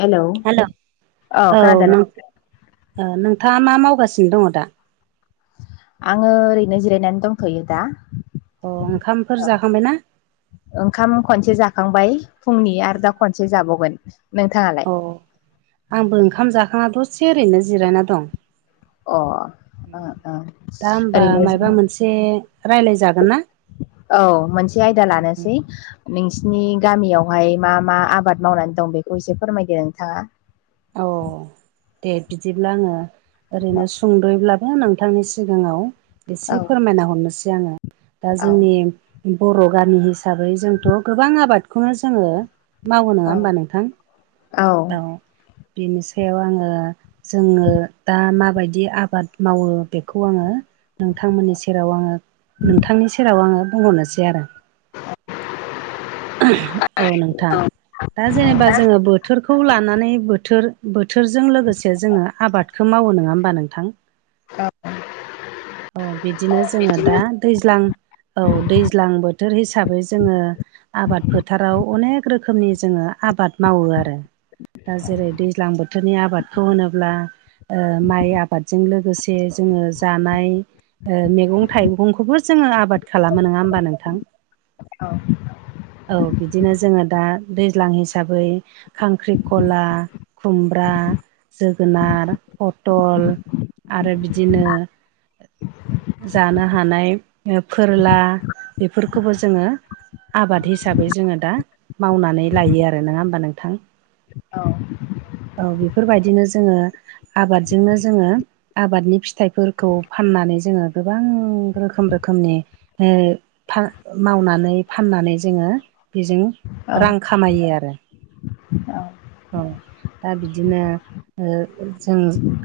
Hello hello औ नों नोंथाङा मा मावगासिनो दङ दा? आङो ओरैनो जिरायनानै दंथ'यो दा। अ ओंखामफोर जाखांबाय ना? ओंखाम खनसे जाखांबाय फुंनि, आरो दा खनसे जाबावगोन। नोंथाङालाय? अह आंबो ओंखाम जाखांना दसे ओरैनो जिरायना दं। अ ओ ओ दा होमबा ओरैनो मायबा मोनसे रायलाय जागोन ना? औ मोनसे आयदा लानोसै। नोंसिनि गामियावहाय मा मा आबाद मावनानै दं बेखौ एसे फोरमायदो नोंथाङा। औ दे बिदिब्ला आङो औ ओरैनो सुंद'यैब्लाबो नोंथांनि सिगाङाव एसे औ फोरमायना हरनोसै आङो। दा जोंनि बर' गामि हिसाबै जोंथ' गोबां आबादखौनो जोङो मावो, नङा औ होमबा नोंथां? औ बेनि सायाव आङो जोङो दा माबायदि आबाद मावो बेखौ आङो नोंथांमोननि सेराव आङो, नोंथांनि सेराव आङो बुंहरनोसै आरो। औ नोंथां। दा जेनेबा जोङो बोथोरखौ लानानै बोथोर बोथोरजों लोगोसे जोङो आबादखौ मावो नङा होमबा नोंथां? [unintelligible] औ बिदिनो जोङो बिदिनो दा दैज्लां, औ दैज्लां बोथोर हिसाबै जोङो आबाद फोथाराव अनेक रोखोमनि जोङो आबाद मावो आरो। दा जेरै दैज्लां बोथोरनि आबादखौ होनोब्ला ओ माइ आबादजों लोगोसे जोङो जानाय ओ मैगं थाइगंखौबो जोङो आबाद खालामो नङा होमबा नोंथां? औ औ बिदिनो जोङो दा दैज्लां हिसाबै खांख्रिखला, खुमब्रा, जोगोनार, पथल आरो बिदिनो जानो हानाय ओ फोरला बेफोरखौबो जोङो आबाद हिसाबै जोङो दा मावनानै लायो आरो, नङा होमबा नोंथां? औ औ बिफोरबायदिनो जोङो आबादजोंनो जोङो आबादनि फिथाइफोरखौ फाननानै जोङो गोबां रोखोम रोखोमनि हो फा मावनानै फाननानै जोङो बिजों औ रां खामायो आरो औ औ दा बिदिनो ओ जों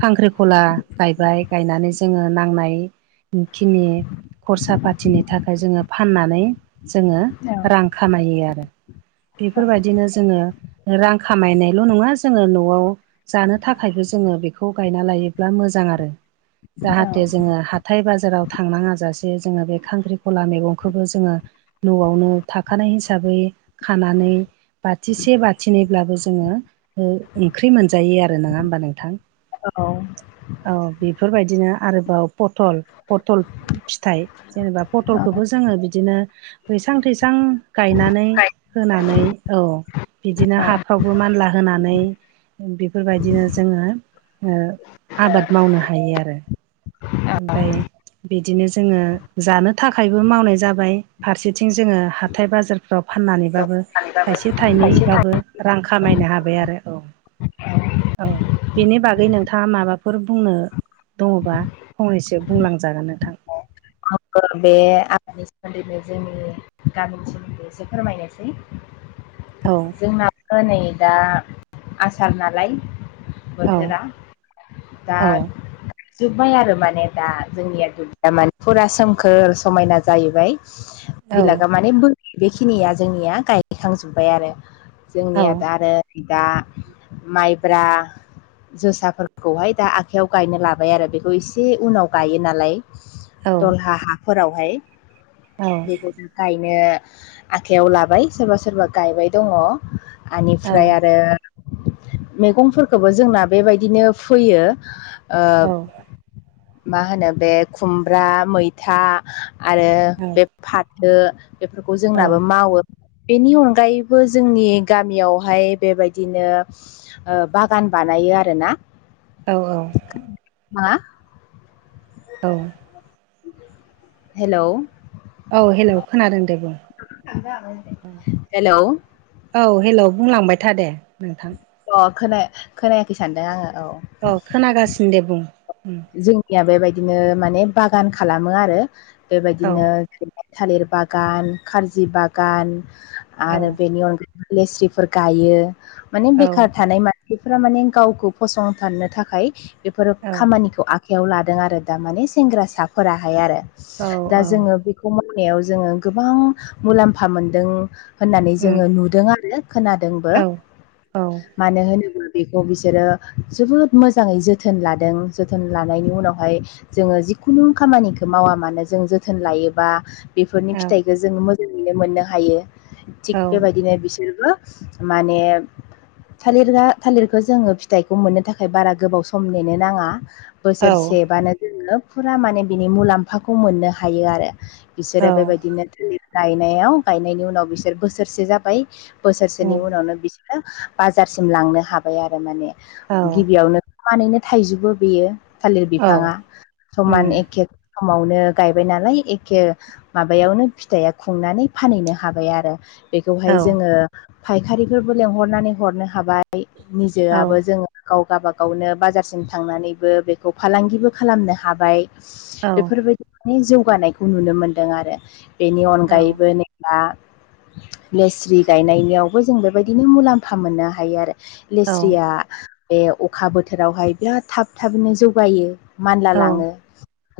खांख्रिखला गायबाय गायनानै जोङो नांनाय खिनि खरसा फाथिनि थाखाय जोङो फाननानै जोङो रां खामायो आरो बेफोरबायदिनो जोङो रां खामायनायल' नङा जोङो न'आव जानो थाखायबो जोङो बेखौ गायना लायोब्ला मोजां आरो जाहाथे जोङो हा थाय बाजाराव थांनाङा जासे जोङो बे खांख्रिखला मैगंखौबो जोङो न'आवनो थाखानाय हिसाबै खानानै बाथिसे बाथिनै ब्लाबो जोङो ओ-ओंख्रि मोनजायो आरो नङा होमबा नोंथां औ औ बेफोरबायदिनो आरोबाव पटल पटल फिथाइ जेनेबा पटलखौबो जोङो बिदिनो बैसां थैसां गायनानै होनानै औ बिदिनो हाब फ्रावबो मानला होनानै बिफोरबायदिनो जोङो ओ आबाद मावनो हायो आरो ओमफ्राय बिदिनो जोङो जानो थाखायबो मावनाय जाबाय फारसेथिं जोङो हाथाय बाजार फाननानैबाबो खायसेबाबो थाइसे खायसे थाइनैबाबो रां खामायनो हाबाय आरो औ थायो औ बेनि बागै नोंथाङा माबाफोर बुंनो दङबा फंनैसो बुंलांजागोन नोंथां [unintelligible] सोमोन्दैनो जोंनि गामिनि सोमोन्दै एसे फोरमायनोसै औ जोंनाबो नै दा आसार नालाय औ बोथोरा दा औ जोबबाय आरो माने दा जोंनिया दुब्लिया माने फुरा सोमखोर समायना जाहैबाय औ बिलागा माने माने बो बेखिनिया जोंनिया गायखांजोब्बाय आरो औ जोंनिया दा आरो भिदा माइब्रा जोसाफोरखौहाय दा आखाइयाव गायनो लाबाय आरो बेखौ एसे उनाव गायो नालाय औ दलहा हाफोरावहाय औ बेखौ गायनो आखाइयाव लाबाय सोरबा सोरबा गायबाय दङ औ आनिफ्राय आरो मैगंफोरखौबो जोंना बेबायदिनो फोयो औ ओब मा होनो बे खुमब्रा मैथा आरो बे फाथो बेफोरखौ जोंनाबो मावो बेनि अनगायैबो जोंनि गामियावहाय बेबायदिनो ओ बागान बानायो आरोना औ औ मा औ हेलौ औ हेलौ खोनादों दे बुं हेलौ औ हेलौ बुंलांबाय था दे नोंथां। अ खोनाया खोनायाखै सानदों आङो औ। अ खोनागासिनो दे बुं उम। जोंनिया बेबायदिनो माने बागान खालामो आरो औ बेबायदिनो थालिर बागान खार्जि बागान औ आरो बेनि अन लेस्रिफोर गायो माने औ बेखार थानाय मा बेफोरा माने गावखौ फसंथानो थाखाय बेफोरो औ खामानि खौ आखाइयाव लादों आरो दा माने सेंग्रासाफोराहाय आरो औ दा औ जोङो बि खौ मावनायाव जोङो गोबां मुलाम्फा मोनदों। होननानै उम जोङो नुदों आरो खोनादोंबो। औ औ मानो होनोब्ला बेखौ बिसोरो जोबोद मोजाङै जोथोन लादों। जोथोन लानायनि उनावहाय जोङो जिखुनु खामानिखौ मावा मानो जों जोथोन लायोबा बेफोरनि फिथाइखो जोङो मोजाङैनो मोननो हायो। औ थिग बेबायदिनो बिसोरबो माने थालिरा थालिरखो जोङो फिथाइखौ मोननो थाखाय बारा गोबाव सम नेनो नाङा। बोसोरसेबानो जोङो फुरा माने बिनि मुलाम्फाखौ मोननो हायो आरो बिसोरो औ बेबायदिनो थालिर गायनायाव गायनायनि उनाव बिसोर बोसोरसे जाबाय। बोसोरसेनि उम उनावनो बिसोरो बाजारसिम लांनो हाबाय आरो माने औ गिबियावनो समानैनो थाइजुबो बेयो थालिर औ बिफाङा उम समान एखे समावनो गायबाय नालाय एखे माबायावनो फिथाया खुंनानै फानहैनो हाबाय आरो बेखौहाय औ जोङो फायखारिफोरबो लेंहरनानै हरनो हाबाय औ निजोआबो जोङो गाव गाबागावनो बाजारसिम थांनानैबो बेखौ फालांगिबो खालामनो हाबाय। नोंथां बेफोरबायदिनि जौगानायखौ नुनो मोनदों आरो बेनि अनगायैबो नो बा लेस्रि गायनायनियावबो जों बेबायदिनो मुलाम्फा मोननो हायो आरो औ लेस्रिया बे अखा बोथोरावहाय बिराद थाब थाबैनो जौगायो। मानला औ लाङो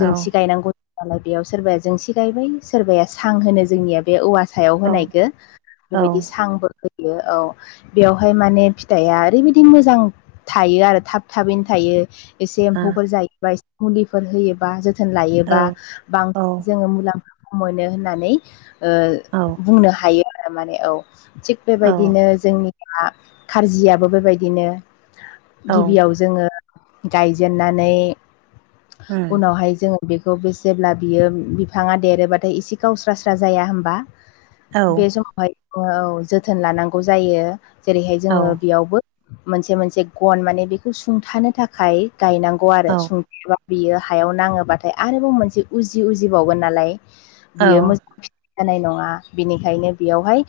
जोंसि गायनांगौ होनबानो बेयाव सोरबाया जोंसि गायबाय सोरबाया सां होनो जोंनिया बे औवा सायाव औ होनायखो बेबायदि सांबो होयो औ बेवहाय माने फिथाइया ओरैबायदि मोजां थायो आरो थाब थाबैनो थायो। एसे एम्फौफोर जायोबा ए मुलिफोर होयोबा जो थोन लायोबा बांसिन जोङो मुलाम्फाखौ मोनो होननानै ओ बुंनो हायो आरो माने औ थिग बेबायदिनो जोंनि आ खार्जियाबो बेबायदिनो गिबियाव जोङो गायजेननानै उनावहाय जोङो बेखौ बे जेब्ला बियो बिफाङा देरोबाथाय एसे गावस्रा स्रा जाया होमबा बे समावहाय अ औ जोथोन लानांगौ जायो। जेरैहाय जोङो बेयावबो मोनसे मोनसे गन माने बेखौ सुंथानो थाखाय गायनांगौ आरो सुं [unintelligible] बियो हायाव नाङोबाथाय आरोबाव मोनसे उजि उजिबावगोन नालाय बियो मोज [unintelligible] जानाय नङा बेनिखायनो बेयावहाय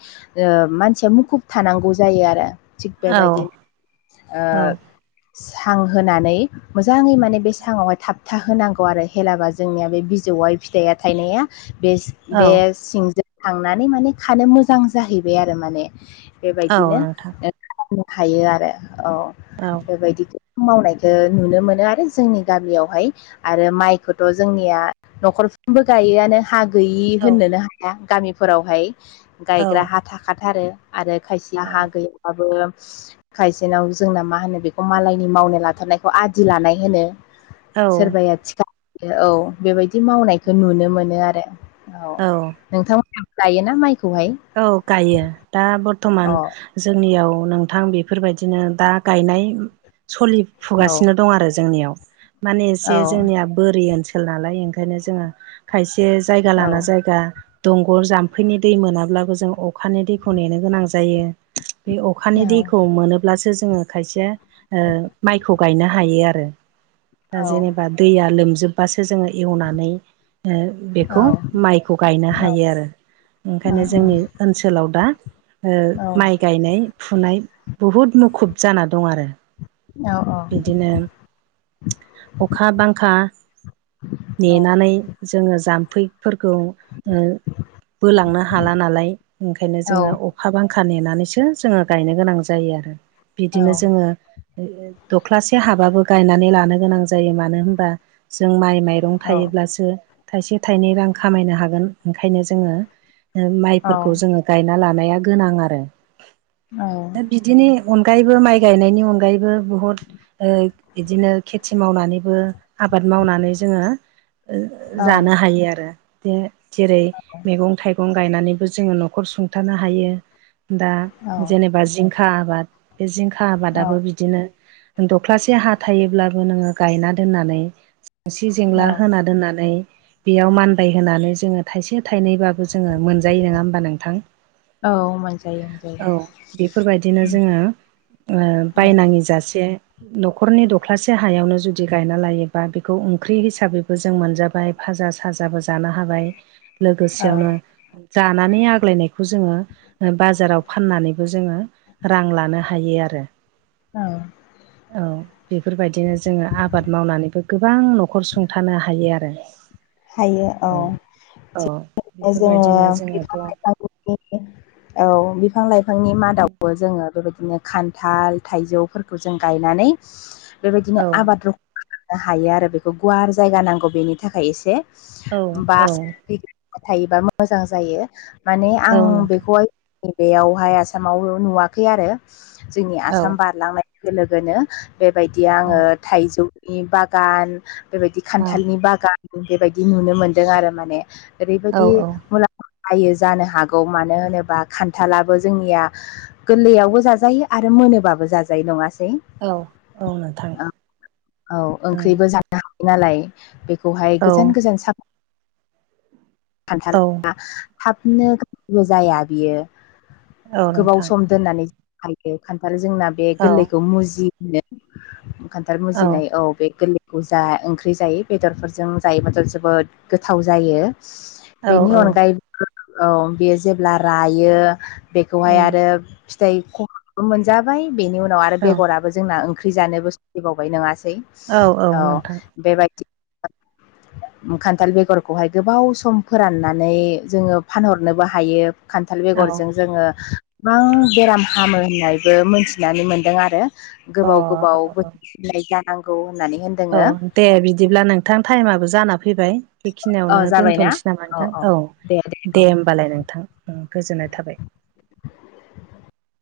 ओ मानसिया मुखुब थानांगौ जायो आरो थिग बेबायदिनो ओ सां होनानै मोजाङै माने बे साङावहाय थाबथा होनांगौ आरो हेलाबा जोंनिया बे बिजौआय फिथाइया थाइनाया बेस बे सिंजों थांनानै माने खानो मोजां जाहैबाय आरो माने बेबायदिनो ओ खालामनो हायो आरो अ औ बेबायदिखो मावनायखो नुनो मोनो आरो जोंनि गामियावहाय आरो माइखौथ' जोंनिया न'खरफ्रोमबो गायोआनो। हा गैयि होननोनो हाया गामिफोरावहाय गायग्रा हा थाखाथारो। आरो खायसेया हा गैयाबाबो खायसेनाव जोंना मा होनो बेखौ मालाय मावनो लाथारनायखौ आदि लानाय होनो औ सोरबाया थिखा होयो औ। बेबायदि मावनायखौ नुनो मोनो आरो औ नोंथांमोनाबो गायोना माइखौहाय? औ गायो दा बर्थमान अ जोंनियाव नोंथां बेफोरबायदिनो दा गायनाय सलि औ फुगासिनो दं आरो जोंनियाव माने औ एसे जोंनियाव बोरि ओनसोल नालाय ओंखायनो जोङो खायसे जायगा औ लाना जायगा दंग जाम्फैनि दै मोनाब्लाबो जों अखानि दैखौ नेनो गोनां जायो। बे अखानि दैखौ मोनोब्लासो जोङो खायसे ओ माइखौ गायनो हायो आरो दा औ जेनेबा दैया लोमजोबबासो जोङो एवनानै बेखौ औ माइ फोरखौ गायनो हायो आरो बेखायनो जोंनि ओनसोलाव दा ओ औ माइ गायनाय फुनाय बहुद मुखुब जाना दं आरो। औ औ बिदिनो अखा बांखा नेनानै जोङो जाम्फैफोरखौ ओ बोलांनो हाला नालाय ओंखायनो जोङो अखा बांखा नेनानैसो जोङो गायनो गोनां जायो आरो। बिदिनो जोङो दख्लासे हाबाबो गायनानै लानो गोनां जायो मानो होनबा जों माइ माइ‌ मैगं थायोब्लासो थाइसे थाइनै रां खामायनो हागोन ओंखायनो जोङो माइफोरखौ जोङो गायना लानाया गोनां आरो औ बिदिनि अनगायैबो माइ गायनायनि अनगायैबो बुहुद ओ बिदिनो खेथि मावनानैबो आबाद मावनानै जोङो जानो हायो आरो बे जेरै मैगं थाइगं मैगं गायनानैबो जोङो न'खर सुंथानो हायो दा औ जेनेबा जिंखा आबाद। बे जिंखा औ आबादाबो गि बिदिनो दख्लासे हा थायोब्लाबो नोङो गायना दोननानै जेंसि जेंला औ होना दोननानै बेयाव मानबाय होनानै जोङो थाइसे थाइनैबाबो बेखौ जोङो मोनजायो नङा होमबा नोंथां? मोनजायो मोनजायो औ बेफोरबायदिनो जोङो ओ औ बायनाङै जासे न'खरनि दख्लासे हायावनो जुदि गायना लायोबा बेखौ ओंख्रि हिसाबैबो जों मोनजाबाय बाजा साजाबो जानो हाबाय लोगो औ बियावनो जानानै आग्लायनायखौ जोङो बाजाराव फाननानैबो जोङो रां लानो हायो आरो। औ औ बेफोरबायदिनो जोङो आबाद मावनानैबो गोबां न'खर सुंथानो हायो आरो औ औ। अ जोङो बेफोरबायदिनो जोङोथ' [unintelligible] औ बिफां लाइफांनि मादावबो जोङो बेबायदिनो खान्थाल थाइजौफोरखौ जों गायनानै बेबायदिनो औ आबाद नो हायो आरो बेखौ गुवार जायगा नांगौ बेनि थाखाय एसे औ बा औ थायोबा मोजां जायो माने औ आं नोंथां बेखौहाय नै बेयावहाय आसामाव नुवाखै आरो जोंनि औ आसाम बारलांनाय लोगो लोगोनो बेबायदि औ आङो थाइजौनि बागान बेबायदि औ खान्थालनि बागान बेबायदि नुनो मोन्दों आरो माने औ ओरैबायदि औ मुलाम्फा बायो जानो हागौ मानो होनोबा खान्थालाबो जोंनिया गोरलैयावबो जाजायो आरो मोनोबाबो जाजायो नङासै? औ औ नोंथां औ उम ओंख्रिबो जानो हाग नालाय बेखौहाय औ गोजान गोजान साफा औ खान्थलाा हाबनो गलबो जाया बियो औ गोबाव नोंथां सम दोननानै ज हायो खान्थाल जोंना बे औ गोरलैखौ मुजि होनो खान्थाल मुजिनाय औ बे गोरलै औजा ओंख्रि जायो बेदरफोरजों जायोब्लाथ' जोबोद गोथाव जायो। औ बेनि औ अनगायै औ बेयो जेब्ला रायो बेखौहाय उम आरो फिै खमबो मोनजाबाय बेनि उनाव आरो औ बेगराबो जोंना ओंख्रि जानोबो सोलिबावबाय नङासै औ औ नोंथां। बेबायदि खान्थाल बेगरखौहाय गोबाव सम फोराननानै जोङो फानहरनोबो हायो। खान्थाल औ बेगरजों जोङो गोबां बेराम हामो होननायबो मोनथिनानै मोनदों आरो अ औ गोबाव गोबाव औ बोसोर नाय जानांगौ होननानै होन औ दे बिदिब्ला नोंथां टाइमाबबो जाना फैबाय बेखिनियावनो दोनथ'नोसै नामा नोंथां औ दे होमबालाय नोंथां गोजोननाय थाबाय। [inaudible]